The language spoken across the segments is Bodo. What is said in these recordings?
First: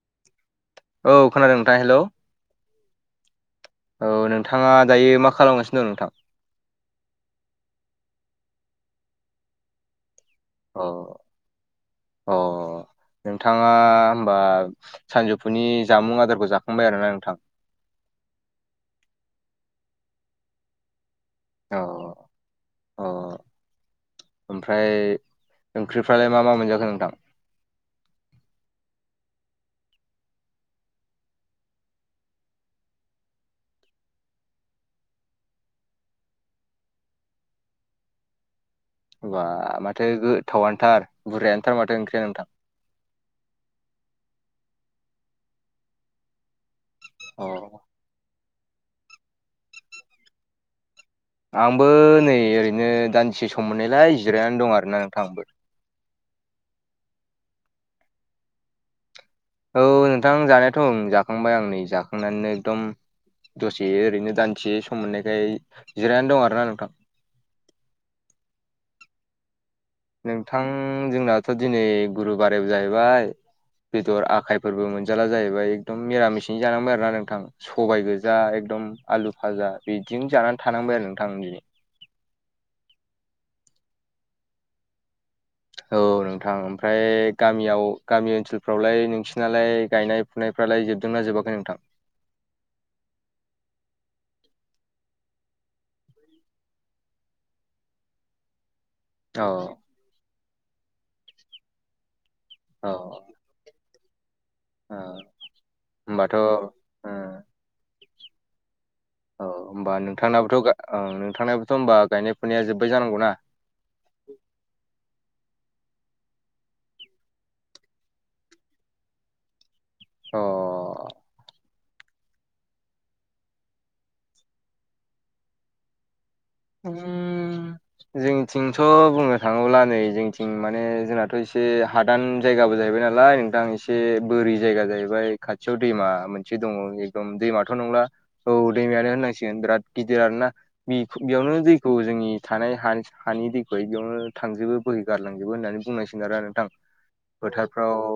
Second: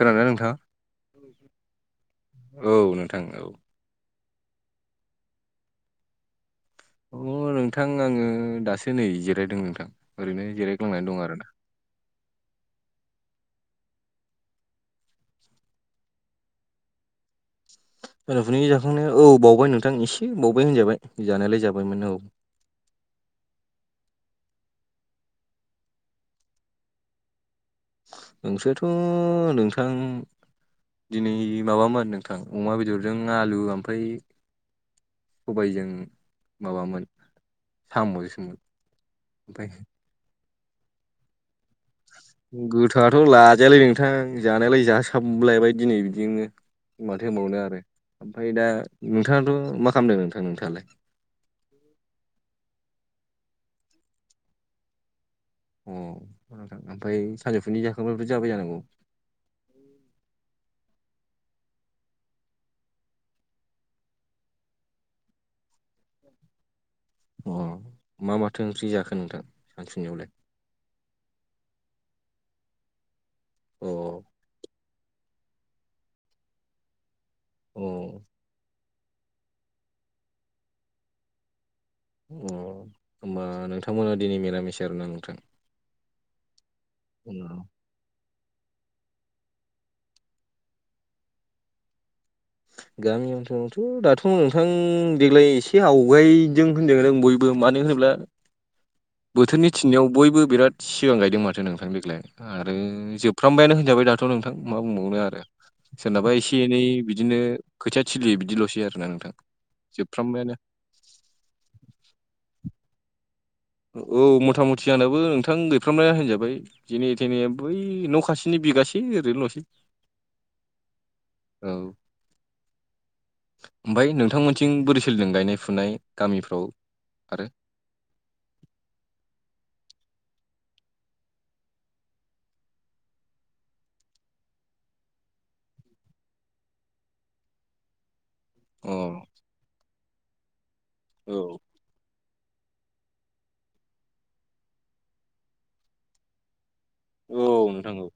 खोनादोंना नोंथाङा? औ खोनादों नोंथां हेलौ औ नोंथां औ औ नोंथाङा दायो मा खालामगासिनो दं नोंथां? अ' नोंथां आङो दासो नै जिरायदों नोंथां ओरैनो अ जिरायग्लांनानै दं आरोना। अ' नोंथाङा होमबा सानजौफुनि जामुं आदारखौ जाखांबाय आरोना नोंथां? सानजुफुनि जाखांनाया औ बावबाय नोंथां एसे बावबाय होनजाबाय जानायालाय अ जाबायमोन औ अ ओमफ्राय ओंख्रिफ्रालाय मा मा मोनजाखो नोंथां ओंख्रिथ' नोंथां दिनै माबामोन नोंथां अमा बेदरजों आलु ओमफ्राय सबायाइजों माबामोन साम'सोमोन होनबा माथो गोथावानोथार बुरायानोथार माथो ओंख्रियाानो नोंथां गोथोआथ' लाजायालै नोंथां। जानायालाय जासाबलायबाय दिनै बिदिनो। माथो अ होनबावनो आरो ओमफ्राय दा नोंथाङाथ' मा खालामदों नोंथां नोंथाङालाय? आंबो नै ओरैनो दानसे सम मोननायलाय जिरायनानै दं आरोना नोंथां। अ' नोंथां ओमफ्राय सानजौफुनि जाखांब्लाथ' जाबाय जानांगौ? औ नोंथां जानायाथ' ओं जाखांबाय आं नै जाखांनानैनो एकदम दसे ओरैनो दानसे सम मोननायखाय जिरायनानै दं आरो ना नोंथां। अ' मा माथो ओंख्रि जाखो नोंथां सानसुनियाव नोंथां जोंनाथ' दिनै गुरु बारायाव जाहैबाय अ बेदर आखाय फोरबो मोनजाला जाहैबाय। एकदम मिरामिसिनि जानांबाय आरोोना नोंथां सबाय गोजा एकदमृ आलु भाजा बिदिनो जानानै थानांबाय आरो नोंथां दिनै। अ' होमबा नोंथां मोनना दिनै मिरामिस आरो ना नोंथां। औ नोंथां ओमफ्राय गामियाव गामि ओनसोलफ्रावलाय नोंसिरनालाय गायनाय फुनायफ्रालाय जोबदोंना जोबाखै नोंथां? गामि ओनसोलावथ' दाथ' नोंथां देग्लाय एसे आवगायदों होनदों बयबो मानो होनोब्ला औ बोथोरनि थिननाययाव बयबो बिराद सिगां गायदों माथो नोंथां दग्लाय। आरो औ जोबफ्रामबायानो होनजाबाय दा थ' नोंथां मा ओ बुंबावनो आरो। सोरनाबा होमबाथ' ओ एसे एनै बिदिनो खोथिया थिलियो बिदिल'सै आरो ना नोंथां। ओमबा जोबफ्रामबायानो नोंथांनाबोथ' गा ओ नोंथांनाबोथ' होमबा गायनाय फुनाया जोबबाय जानांगौ ना? औ मथा मथि आंनाबो नोंथां गैफ्रामनाया होनजाबाय। जेने थेने बै न' खासेनि बिगासे ओरैनोल'सै। अ' औ ओमफाय नोंथांमोनथिं बोरै सोलिदों गायनाय फुनाय गामिफ्राव? आरो उम जोंनिथिंथ' बुंनो थाङोब्ला नै जोंनिथिं माने जोंनाथ' एसे हादान जायगाबो जाहैबाय नालाय नोंथां। एसे बोरि जायगा जाहैबाय खाथियाव दैमा मोनसे दङ। दम दैमाथ' नंला औ अ दैमायानो होनांसिगोन बिराद गिदिर आरो ना मि बिमानो औ दै खौ जोंनि थानाय हानि हानि दैखौहाय बेयावनो थांजोबो बोहै गारलांजोबो होननानै बुंनांसिग आरो नोंथां। औ नोंथां औ फोथारफ्राव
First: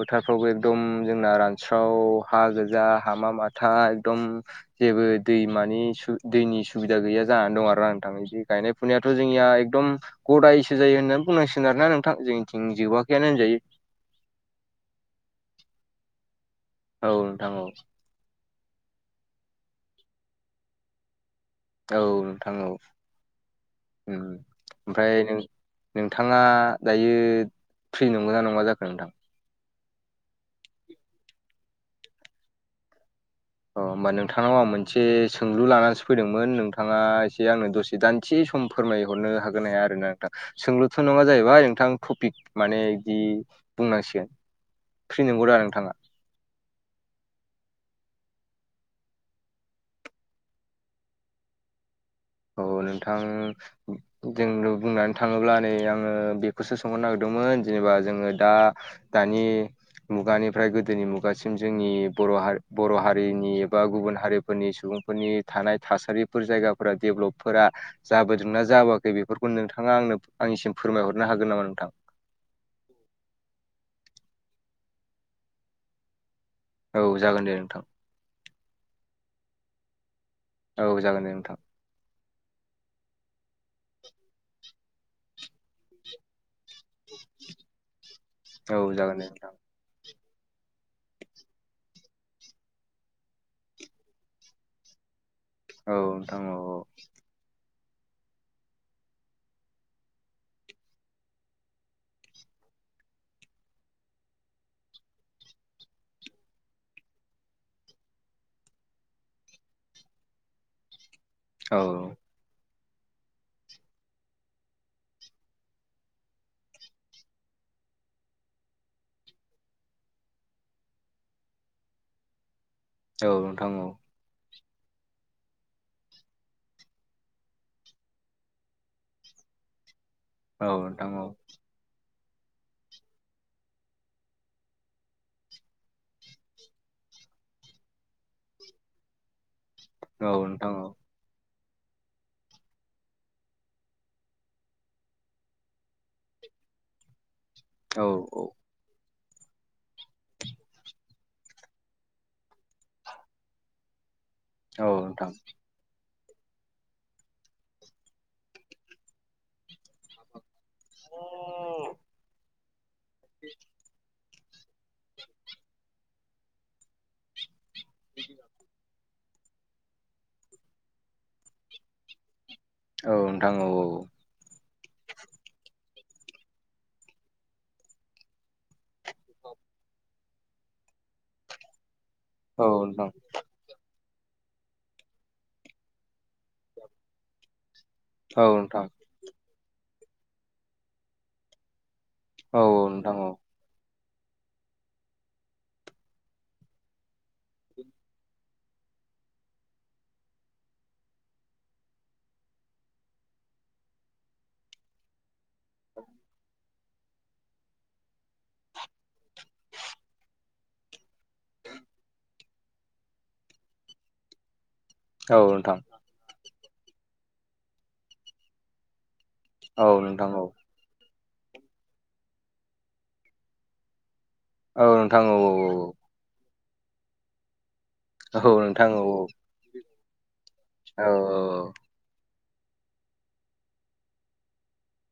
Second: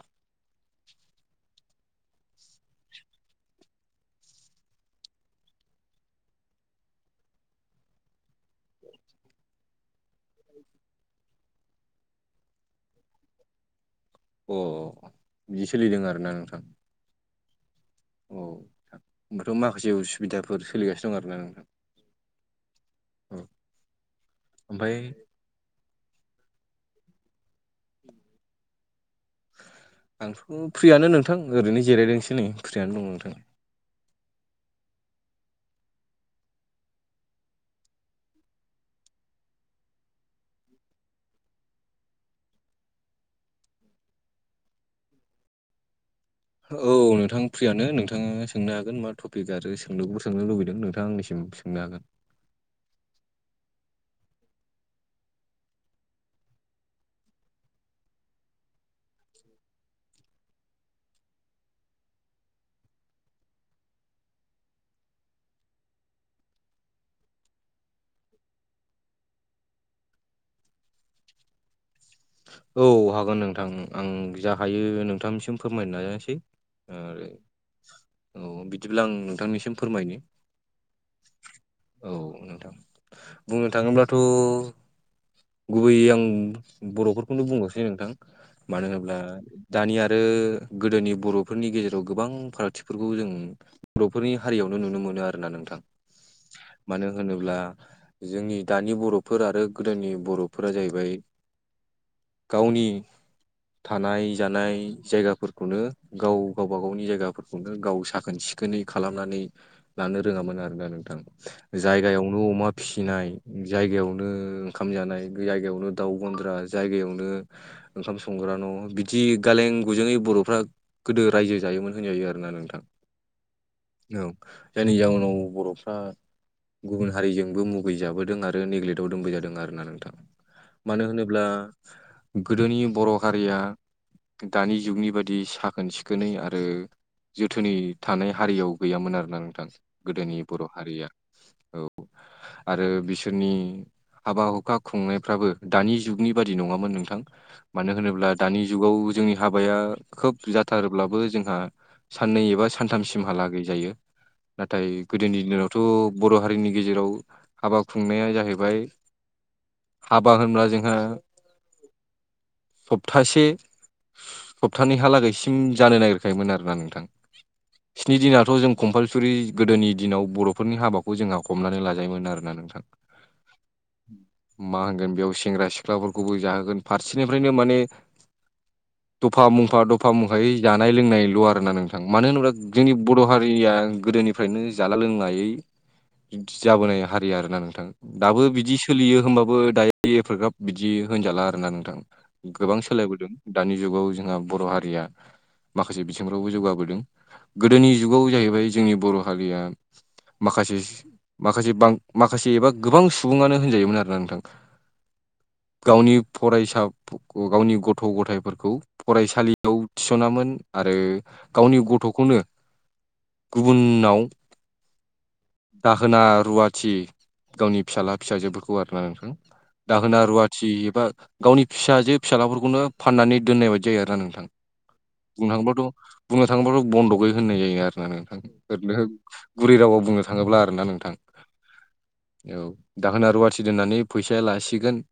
फोथारफ्रावबो एकदम जोंना रानस्राव हा गोजा हामा माथा एकदम जेबो दैमानि सु दैनि सुबिदा गैया। जानानै दं आरो ना नोंथां। जि गायनाय फुनायाथ' जोंनिया एकदम गदायसो जायो होननानै बुंनांसिगोन आरोना नोंथां। जोंनिथिं जोबाखैयानो होनजायो। अ' बिदि सोलिदों आरोना नोंथां। औ नोंथां औ। औ नोंथां होमबाथ' माखासे उसुबिदाफोर सोलिगासिनो आरो ना नोंथां। औ नोंथां औ औ उम ओमफ्राय नों नोंथाङा दायो फ्रि नंगौना नङा जाखो नोंथां? आंथ' फ्रियानो नोंथां ओरैनो जिरायदोंसो नै फ्रियनो दं नोंथां। अ' होमबा नोंथांनाव आं मोनसे सोंलु लानानैसो फैदोंमोन नोंथाङा एसे आंनो दसे दानसे सम फोरमायहरनो हागोन ना हाया आरोना नोंथां? सोंलुथ नङा जाहैबाय नोंथां टपिक माने बिदि बुंनांसिगोन फ्रि नोंगौदा नोंथाङा औ नोंथां फ्रियानो नोंथाङा सोंनो हागोन मा टपिक आरो सोंनो सोंनो लुबैदों नोंथां आंनिसिम ओङा गोन औ नोंथां जों बुंनानै थाङोब्ला नै आङो बेखौसो सोंहरनो नागिरदोंमोन जेनेबा जोङो दा दानि मुगानिफ्राय गोदोनि मुगासिम जोंनि बर हार बर हारिनि एबा गुबुन हारिफोरनि सुबुं फोरनि थानाय थासारिफोर जायगाफोरा डेभ्लपफोरा जाबोदोंना जाबोआखै बेफोरखौ नोंथाङा आंनो आंनिसिम फोरमायहरनो हागोन नामा नोंथां? औ हागोन नोंथां आं जा हायो नोंथांनिसिम फोरमायनो नाजानोसै। औ आरो जागोन दे नोंथां औ बिदिब्ला आं नोंथांनिसिम फोरमायनो औ जागोन दे नोंथां। औ नोंथां। बुंनो थाङोब्लाथ गुबैयै आं बर फोरखौनो बुंगसै नोंथां औ मानो होनोब्ला जागोन दे नोंथां दानि आरो गोदोनि बर‌ फोरनि गेजेराव गोबां फारागथिफोरखौ जों बर फोरनि हारियावनो नुनो मोनो आर ना नों औ नोंथां औ औ होनोब्ला जोंनि दानि बर फोर आरो गोदोनि बर फोरा जाहैबाय गावनि थानाय जानाय जायगाफोरखौनो गाव गावबा गावनि जायगा खौनो गाव साखोन सिखोनै खालामनानै लानो रोङामोन आरोना नोंथां औ जायगायावनो अमा फिसिनाय जायगायावनो ओंखाम जानाय जायगायावनो दाउ गन्द्रा जायगायावनो ओंखाम संग्रा न बिदि गालें गुजुङै बर फ्रा गोदो रायजो जायोमोन होनजायो आरोना नोंथां औ नोंथां औ औ जायनि जउोनाव बरफ्रा गुबुन हारिजोंबो मुगैजाबोदों आरो नेग्लेक्टआव दोनबोजादों आरो ना नोंथाङा औ मानो नोंथां औ होनोब्ला गोदोनि बर हारिया दानि जुगनि बादि साखोन सिखोनै आरो जोथोनै थानाय हारियाव गैयामोन आरोना नोंथां औ गोदोनि बर नोंथां औ हारिया। औ आरो बिसोरनि हाबा हुखा खुंनायफ्राबो दानि जुगनि बादि नङामोन नोंथां मानो औ होनोब्ला औ दानि जुगाव जोंनि हाबाया खोब जाथारोब्लाबो जोंहा साननै एबा सानथामसिमहालागै जायो नाथाय औ नोंथां गोदोनि दिनावथ बर हारिनि गेजेराव हाबा खुंनाया जाहैबाय बा होनब्ला जोंहा सप्तासे सप्तानैहालागैसिम जानो नागिरखायोमोन आर ना नोंथां स्नि दिनाथ जों कम्पाल सुरि गोदोनि दिनाव बर'फोरनि हाबाखौ जोंहा हमनानै लाजायोमोन आरोना नोंथां औ नोंथां औ औ मा होनगोन बेयाव सेंग्रा सिख्लाफोरखौबो जाहोगोन फारसेनिफ्रायनो माने दफा मफा दफा मफायै जानाय लोंनायल आरोना नोंथां मानो होनोब्ला औ जोंनि बर' नोंथां हारिया गोदोनिफ्रायनो जाला लोंलायै जाबोनाय हारि आरोना नोंथां। औ दाबो बिदि नोंथां सोलियो होमबाबो दायो एपाग्राब बिदि होनजाला आरोना नोंथां गोबां औ सोलायबोदों दानि जुगाव जोंहा बर हारिया माखासे बिथिंफ्रावबो जौगाबोदों गोदोनि जुगाव जाहैबाय जोंनि बर हारिया माखासेस माखासे बां माखासे एबा गोबां सुबुङानो होनजायोमोन आरोना नोंथां। गावनि फरायसा गावनि [unintelligible] गथ' गथायफोरखौ फरायसालियाव थिसनामोन। आरो गावनि गथ'खौनो गुबुनाव औ नोंथां। दाहोना रुवाथि गावनि फिसाला फिसाजोफोरखौ आरोना नोंथां। औ दाहोना नोंथां औ नोंथां औ रुवाथि एबा गावनि फिसाजे फिसााजलाफोरखौनो फाननानै दोननाय बायदि जायो आरोा नोंथां औ बुंनो थाङोबाथ बुंनो थाङोबाथ बन्द गै होननाय जायो आरोना नोंथां ओरैनो गुरै रावआव बुंनो थाङोब्ला आरोना औ नोंथां औ दाहोना रुवाथि दोननानै फैसाया लासिगोन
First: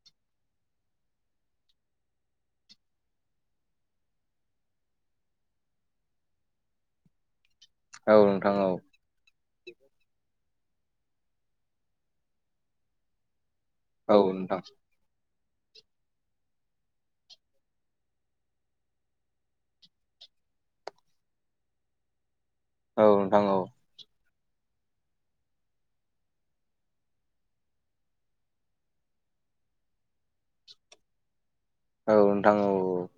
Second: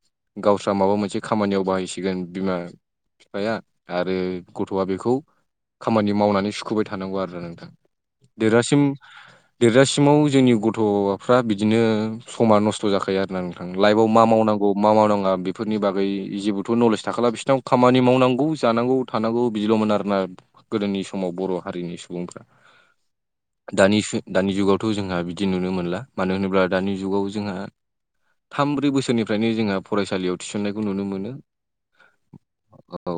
गावस्रा माबा मोनसे खामानियाव बाहायसिगोन बिमा बिफाया आरो गथ आ बेखौ खामानि मावनानै सुखुबाय थानांगौ आरो नोंथां। औ नोंथां औ देरजासिम देरजासि सिमाव जोंनि गथ' फ्रा बिदिनो समा नस्थ' जाखायो आरो नों ओं लाइफआव औ नोंथां औ मा नोंथां मावनांगौ मा मावनाङा बे फोरनि बागै जेबोथ' नलेज थाखाला बिसोरनाव, खामानि मावनांगौ जानांगौ थानांगौ बिदिल'मोन आरोना। गोदोनि समाव बर' हारिनि सुबुंफ्रा। औ नोंथां औ। दानि सु दानि जुगावथ' जोंहा बिदि नुनो मोनला मानो होनोब्ला दानि जुगाव जोंहा थाम ब्रै बोसोरनिफ्रायनो जोंहा फरायसालियाव थिसननायखौ नुनो मोनो। औ नोंथां औ-औ। औ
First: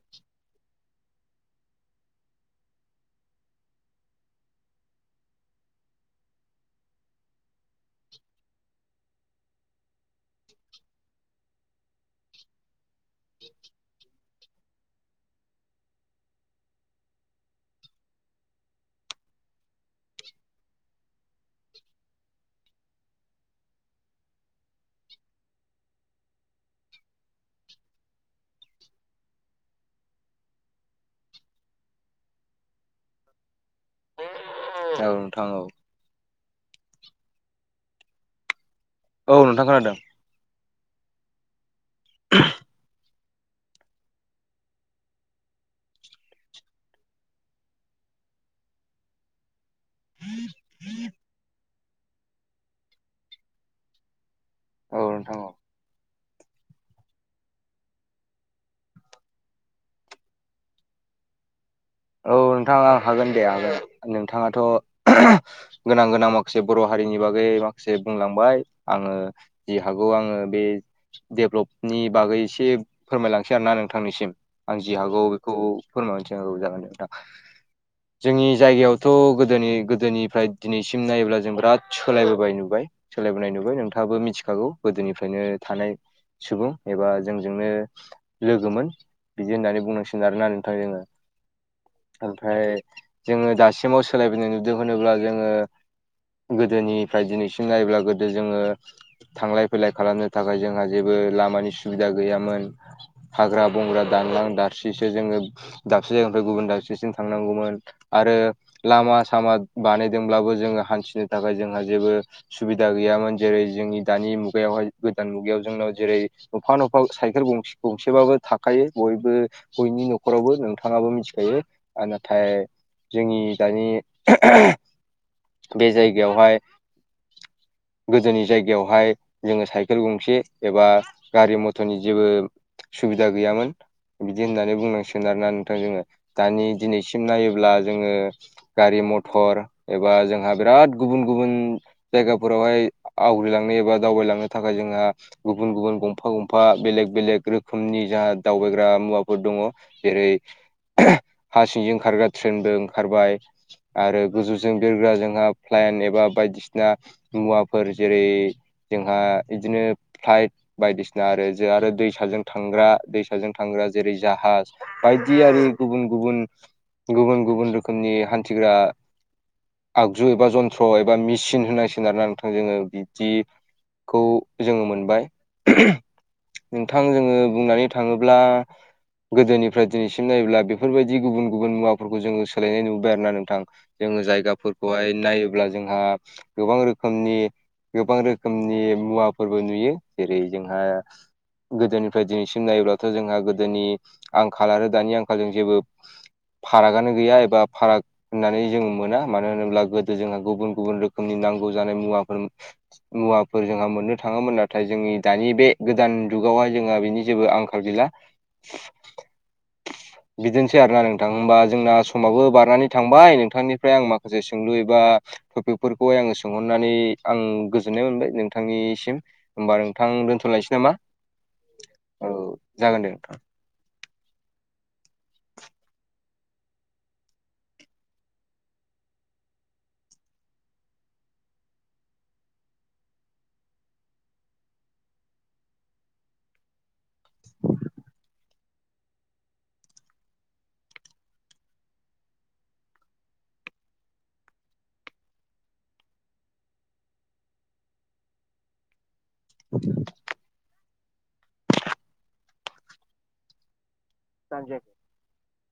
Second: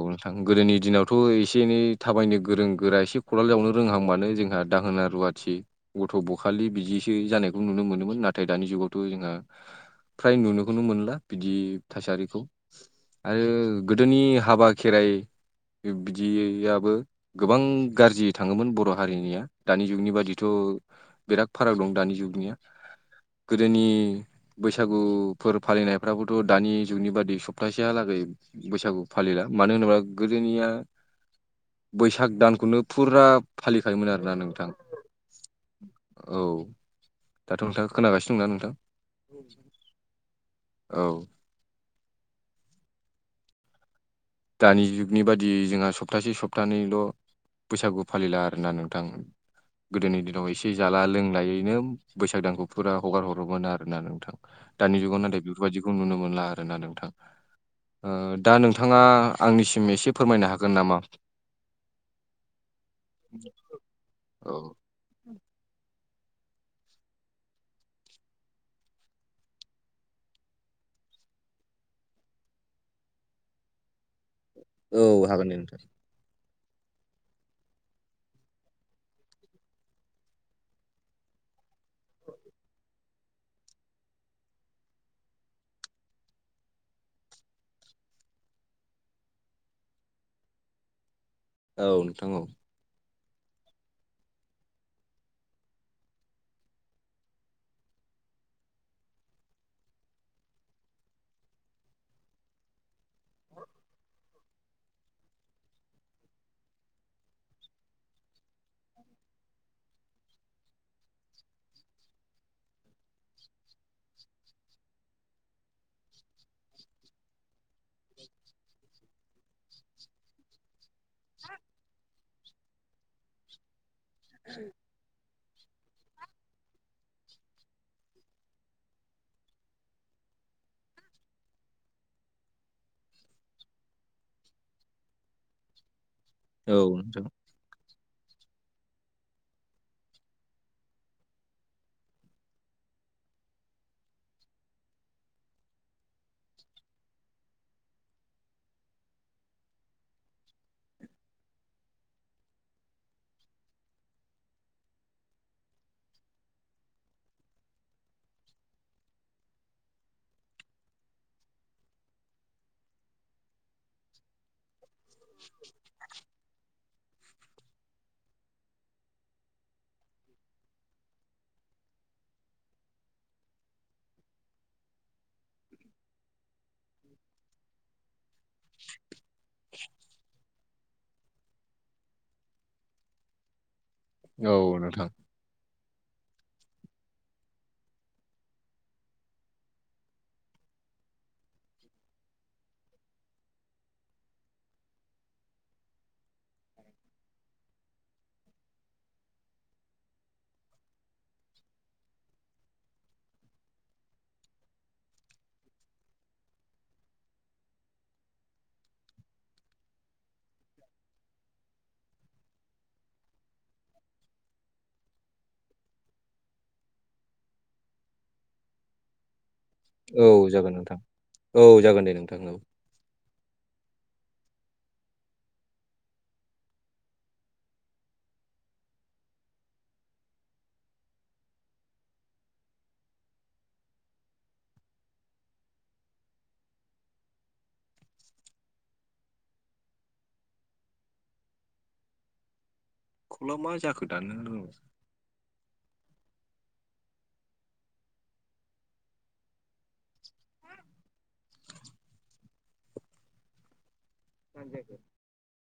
गोदोनि दिनावथ' एसे एनै थाबायनो गोरों गोरा एसे खदल जावनो रोंहांबानो जोंहा दाहोना रुवाथि गथ' ब खालि बिदिसो जानायखौ नुनो मोनोमोन नाथाय दानि जुगावथ' जोंहा फ्राय नुनोखौनो मोनला बिदि थासारिखौ। आरो गोदोनि हाबा खेराइ बिदियाबो गोबां गाज्रि थाङोमोन बर' हारिनिया दानि जुगनि बादिथ' बिराद फाराग दं दानि जुगनिया गोदोनि बैसागुफोर फालिनायफ्राबोथ' दानि जुगनि बादि सप्तासेहालागै बैसागु फालिला मानो होनोब्ला गोदोनिया बैसाग दानखौनो फुरा फालिखायोमोन आरोना नोंथां। [unintelligible] औ नोंथां औ। औ दाथ' नोंथाङा खोनागासिनो दं ना औ नोंथां। नोंथां खोनादों औ। [inaudible] दानि जुगनि बादियै जोंहा सप्तासे सप्तानैल' बैसागु फालिला आरोना नोंथां। गोदोनि दिनाव एसे जाला लोंलायैनो बैसाग दानखौ फुरा हगार हरोमोन आरोना नोंथां। औ दानि जुगाव नोंथां नाथाय औ बेफोरबायदिखौ नुनो मोनला आरोना नोंथां। ओ दा नोंथाङा आंनिसिम एसे फोरमायनो हागोन नामा। औ नोंथाङा आं हागोन दे हागोन औ नोंथाङाथ' गोनां-गोनां माखासे बर' हारिनि बागै माखासे बुंलांबाय आङो जि हागौ आङो बे डेभलपनि बागै एसे फोरमायलांसै आर ना नोंथांनिसिम। आं जि औ हागौ हागोन बेखौ दे नोंथां फोरमायहरनोसै औ जागोन दे नोंथां। जोंनि जायगायावथ' गोदोनि गोदोनिफ्राय दिनैसिम नायोब्ला जों बिराद सोलायबोबाय नुबाय। सोलायबोनाय नुबाय नोंथाङाबो मिथिखागौ गोदोनिफ्रायनो थानाय सुबुं एबा जोंजोंनो लोगोमोन, बिदि होननानै बुंनांसिगोन आरोना नोंथां जोङो। औ नोंथां औ ओमफ्राय जोङो दासिमाव सोलायबोनाय नुदों होनोब्ला जोङो गोदोनिफ्राय दिनैसिम नायब्ला गोदो जोङो थांलाय फैलाय खालामनो थाखाय जोंहा जेबो लामानि सुबिदा गैयामोन। हाग्रा बंग्रा दानलां दारसिसो जोङो दाबसे जायगानिफ्राय गुबुन दाबसेसिम थांनांगौमोन। आरो लामा सामा बानायदोंब्लाबो जोङो हान्थिनो थाखाय जोंहा जेबो सुबिदा गैयामोन जेरै जोंनि दानि मुगायावहाय गोदान मुगायाव जोंनाव जेरै नफा नफा साइखेल गसे गंसेबाबो थाखायो बयबो बयनि न'खरावबो नोंथाङाबो दायो ओ नाथाय जोंनि दानि बे जायगायावहाय गोदोनि जायगायावहाय जोङो साइकेल गंसे एबा गारि मथरनि जेबो सुबिदा गैयामोन बिदि होननानै बुंनांसिगोन आरोना नोंथां जोङो दानि औ नोंथां दिनैसिम नायो अब्ला जोङो गारि मथर एबा जोंहा बिराद गुबुन गुबुन जायगाफोरावहाय आवग्रिलांनो एबा दावबायलांनो थाखाय जोंहा गुबुन गुबुन गंफा गंफा बेलेग बेलेग रोखोमनि जाहा दावबायग्रा मुवाफोर दङ जेरै हा सिंजों ओंखारग्रा ट्रेनबो ओंखारबाय आरो गोजौजों बिरग्रा जोंहा फ्लेन एबा बायदिसिना मुवाफोर जेरै जोंहा बिदिनो फ्लाइट बायदिसिना आरो जो आरो दैसाजों थांग्रा दैसाजों थांग्रा जेरै जाहाज बायदि आरो गुबुन गुबुन गुबुन गुबुन रोखोमनि हान्थिग्रा आगजु एबा जन्थ्र' एबा मेसिन होननांसिगोन आरोना नोंथां जोङो बिदि खौ जोङो मोनबाय नोंथां जोङो बुंनानै थाङोब्ला गोदोनिफ्राय दिनैसिम नायोब्ला बेफोरबायदि गुबुन गुबुन मुवाफोरखौ जोङो सोलायनाय नुबाय आरो ना नोंथां जोङो औ नोंथां जायगाफोरखौहाय नाय योब्ला जोंहा गोबां रोखोमनि गोबां रोखोमनि मुवाफोरबो नुयो जेरै जोंहा गोदोनिफ्राय दिनैसिम नायोब्लाथ' जोंहा गोदोनि आंखाल आरो दानि आंखालजों जेबो फारागआनो गैया एबा फाराग होननानै जों मोना मानो होनोब्ला गोदो जोंहा गुबुन गुबुन रोखोमनि नांगौ जानाय मुवाफोर मुवाफोर जोंहा मोननो थाङोमोन नाथाय जोंनि दानि बे गोदान जुगावहाय जोंहा बिनि जेबो आंखाल गैला [inaudible] बिदिनोसै आरो ना नोंथां होमबा जोंना समाबो बारनानै थांबाय नोंथांनिफ्राय आं माखासे सोंलु एबा टपिकफोरखौहाय आङो सोंहरनानै आं गोजोननाय मोनबाय नोंथांनिसिम होमबा नों थां औ जागोन दोनथ'लायसै नामा नोंथां औ जागोन दे औ नोंथां जागोन दे नोंथां [inaudible] खलआ मा जाखो दाननोनो रोंला [inaudible] ट्रान्जेख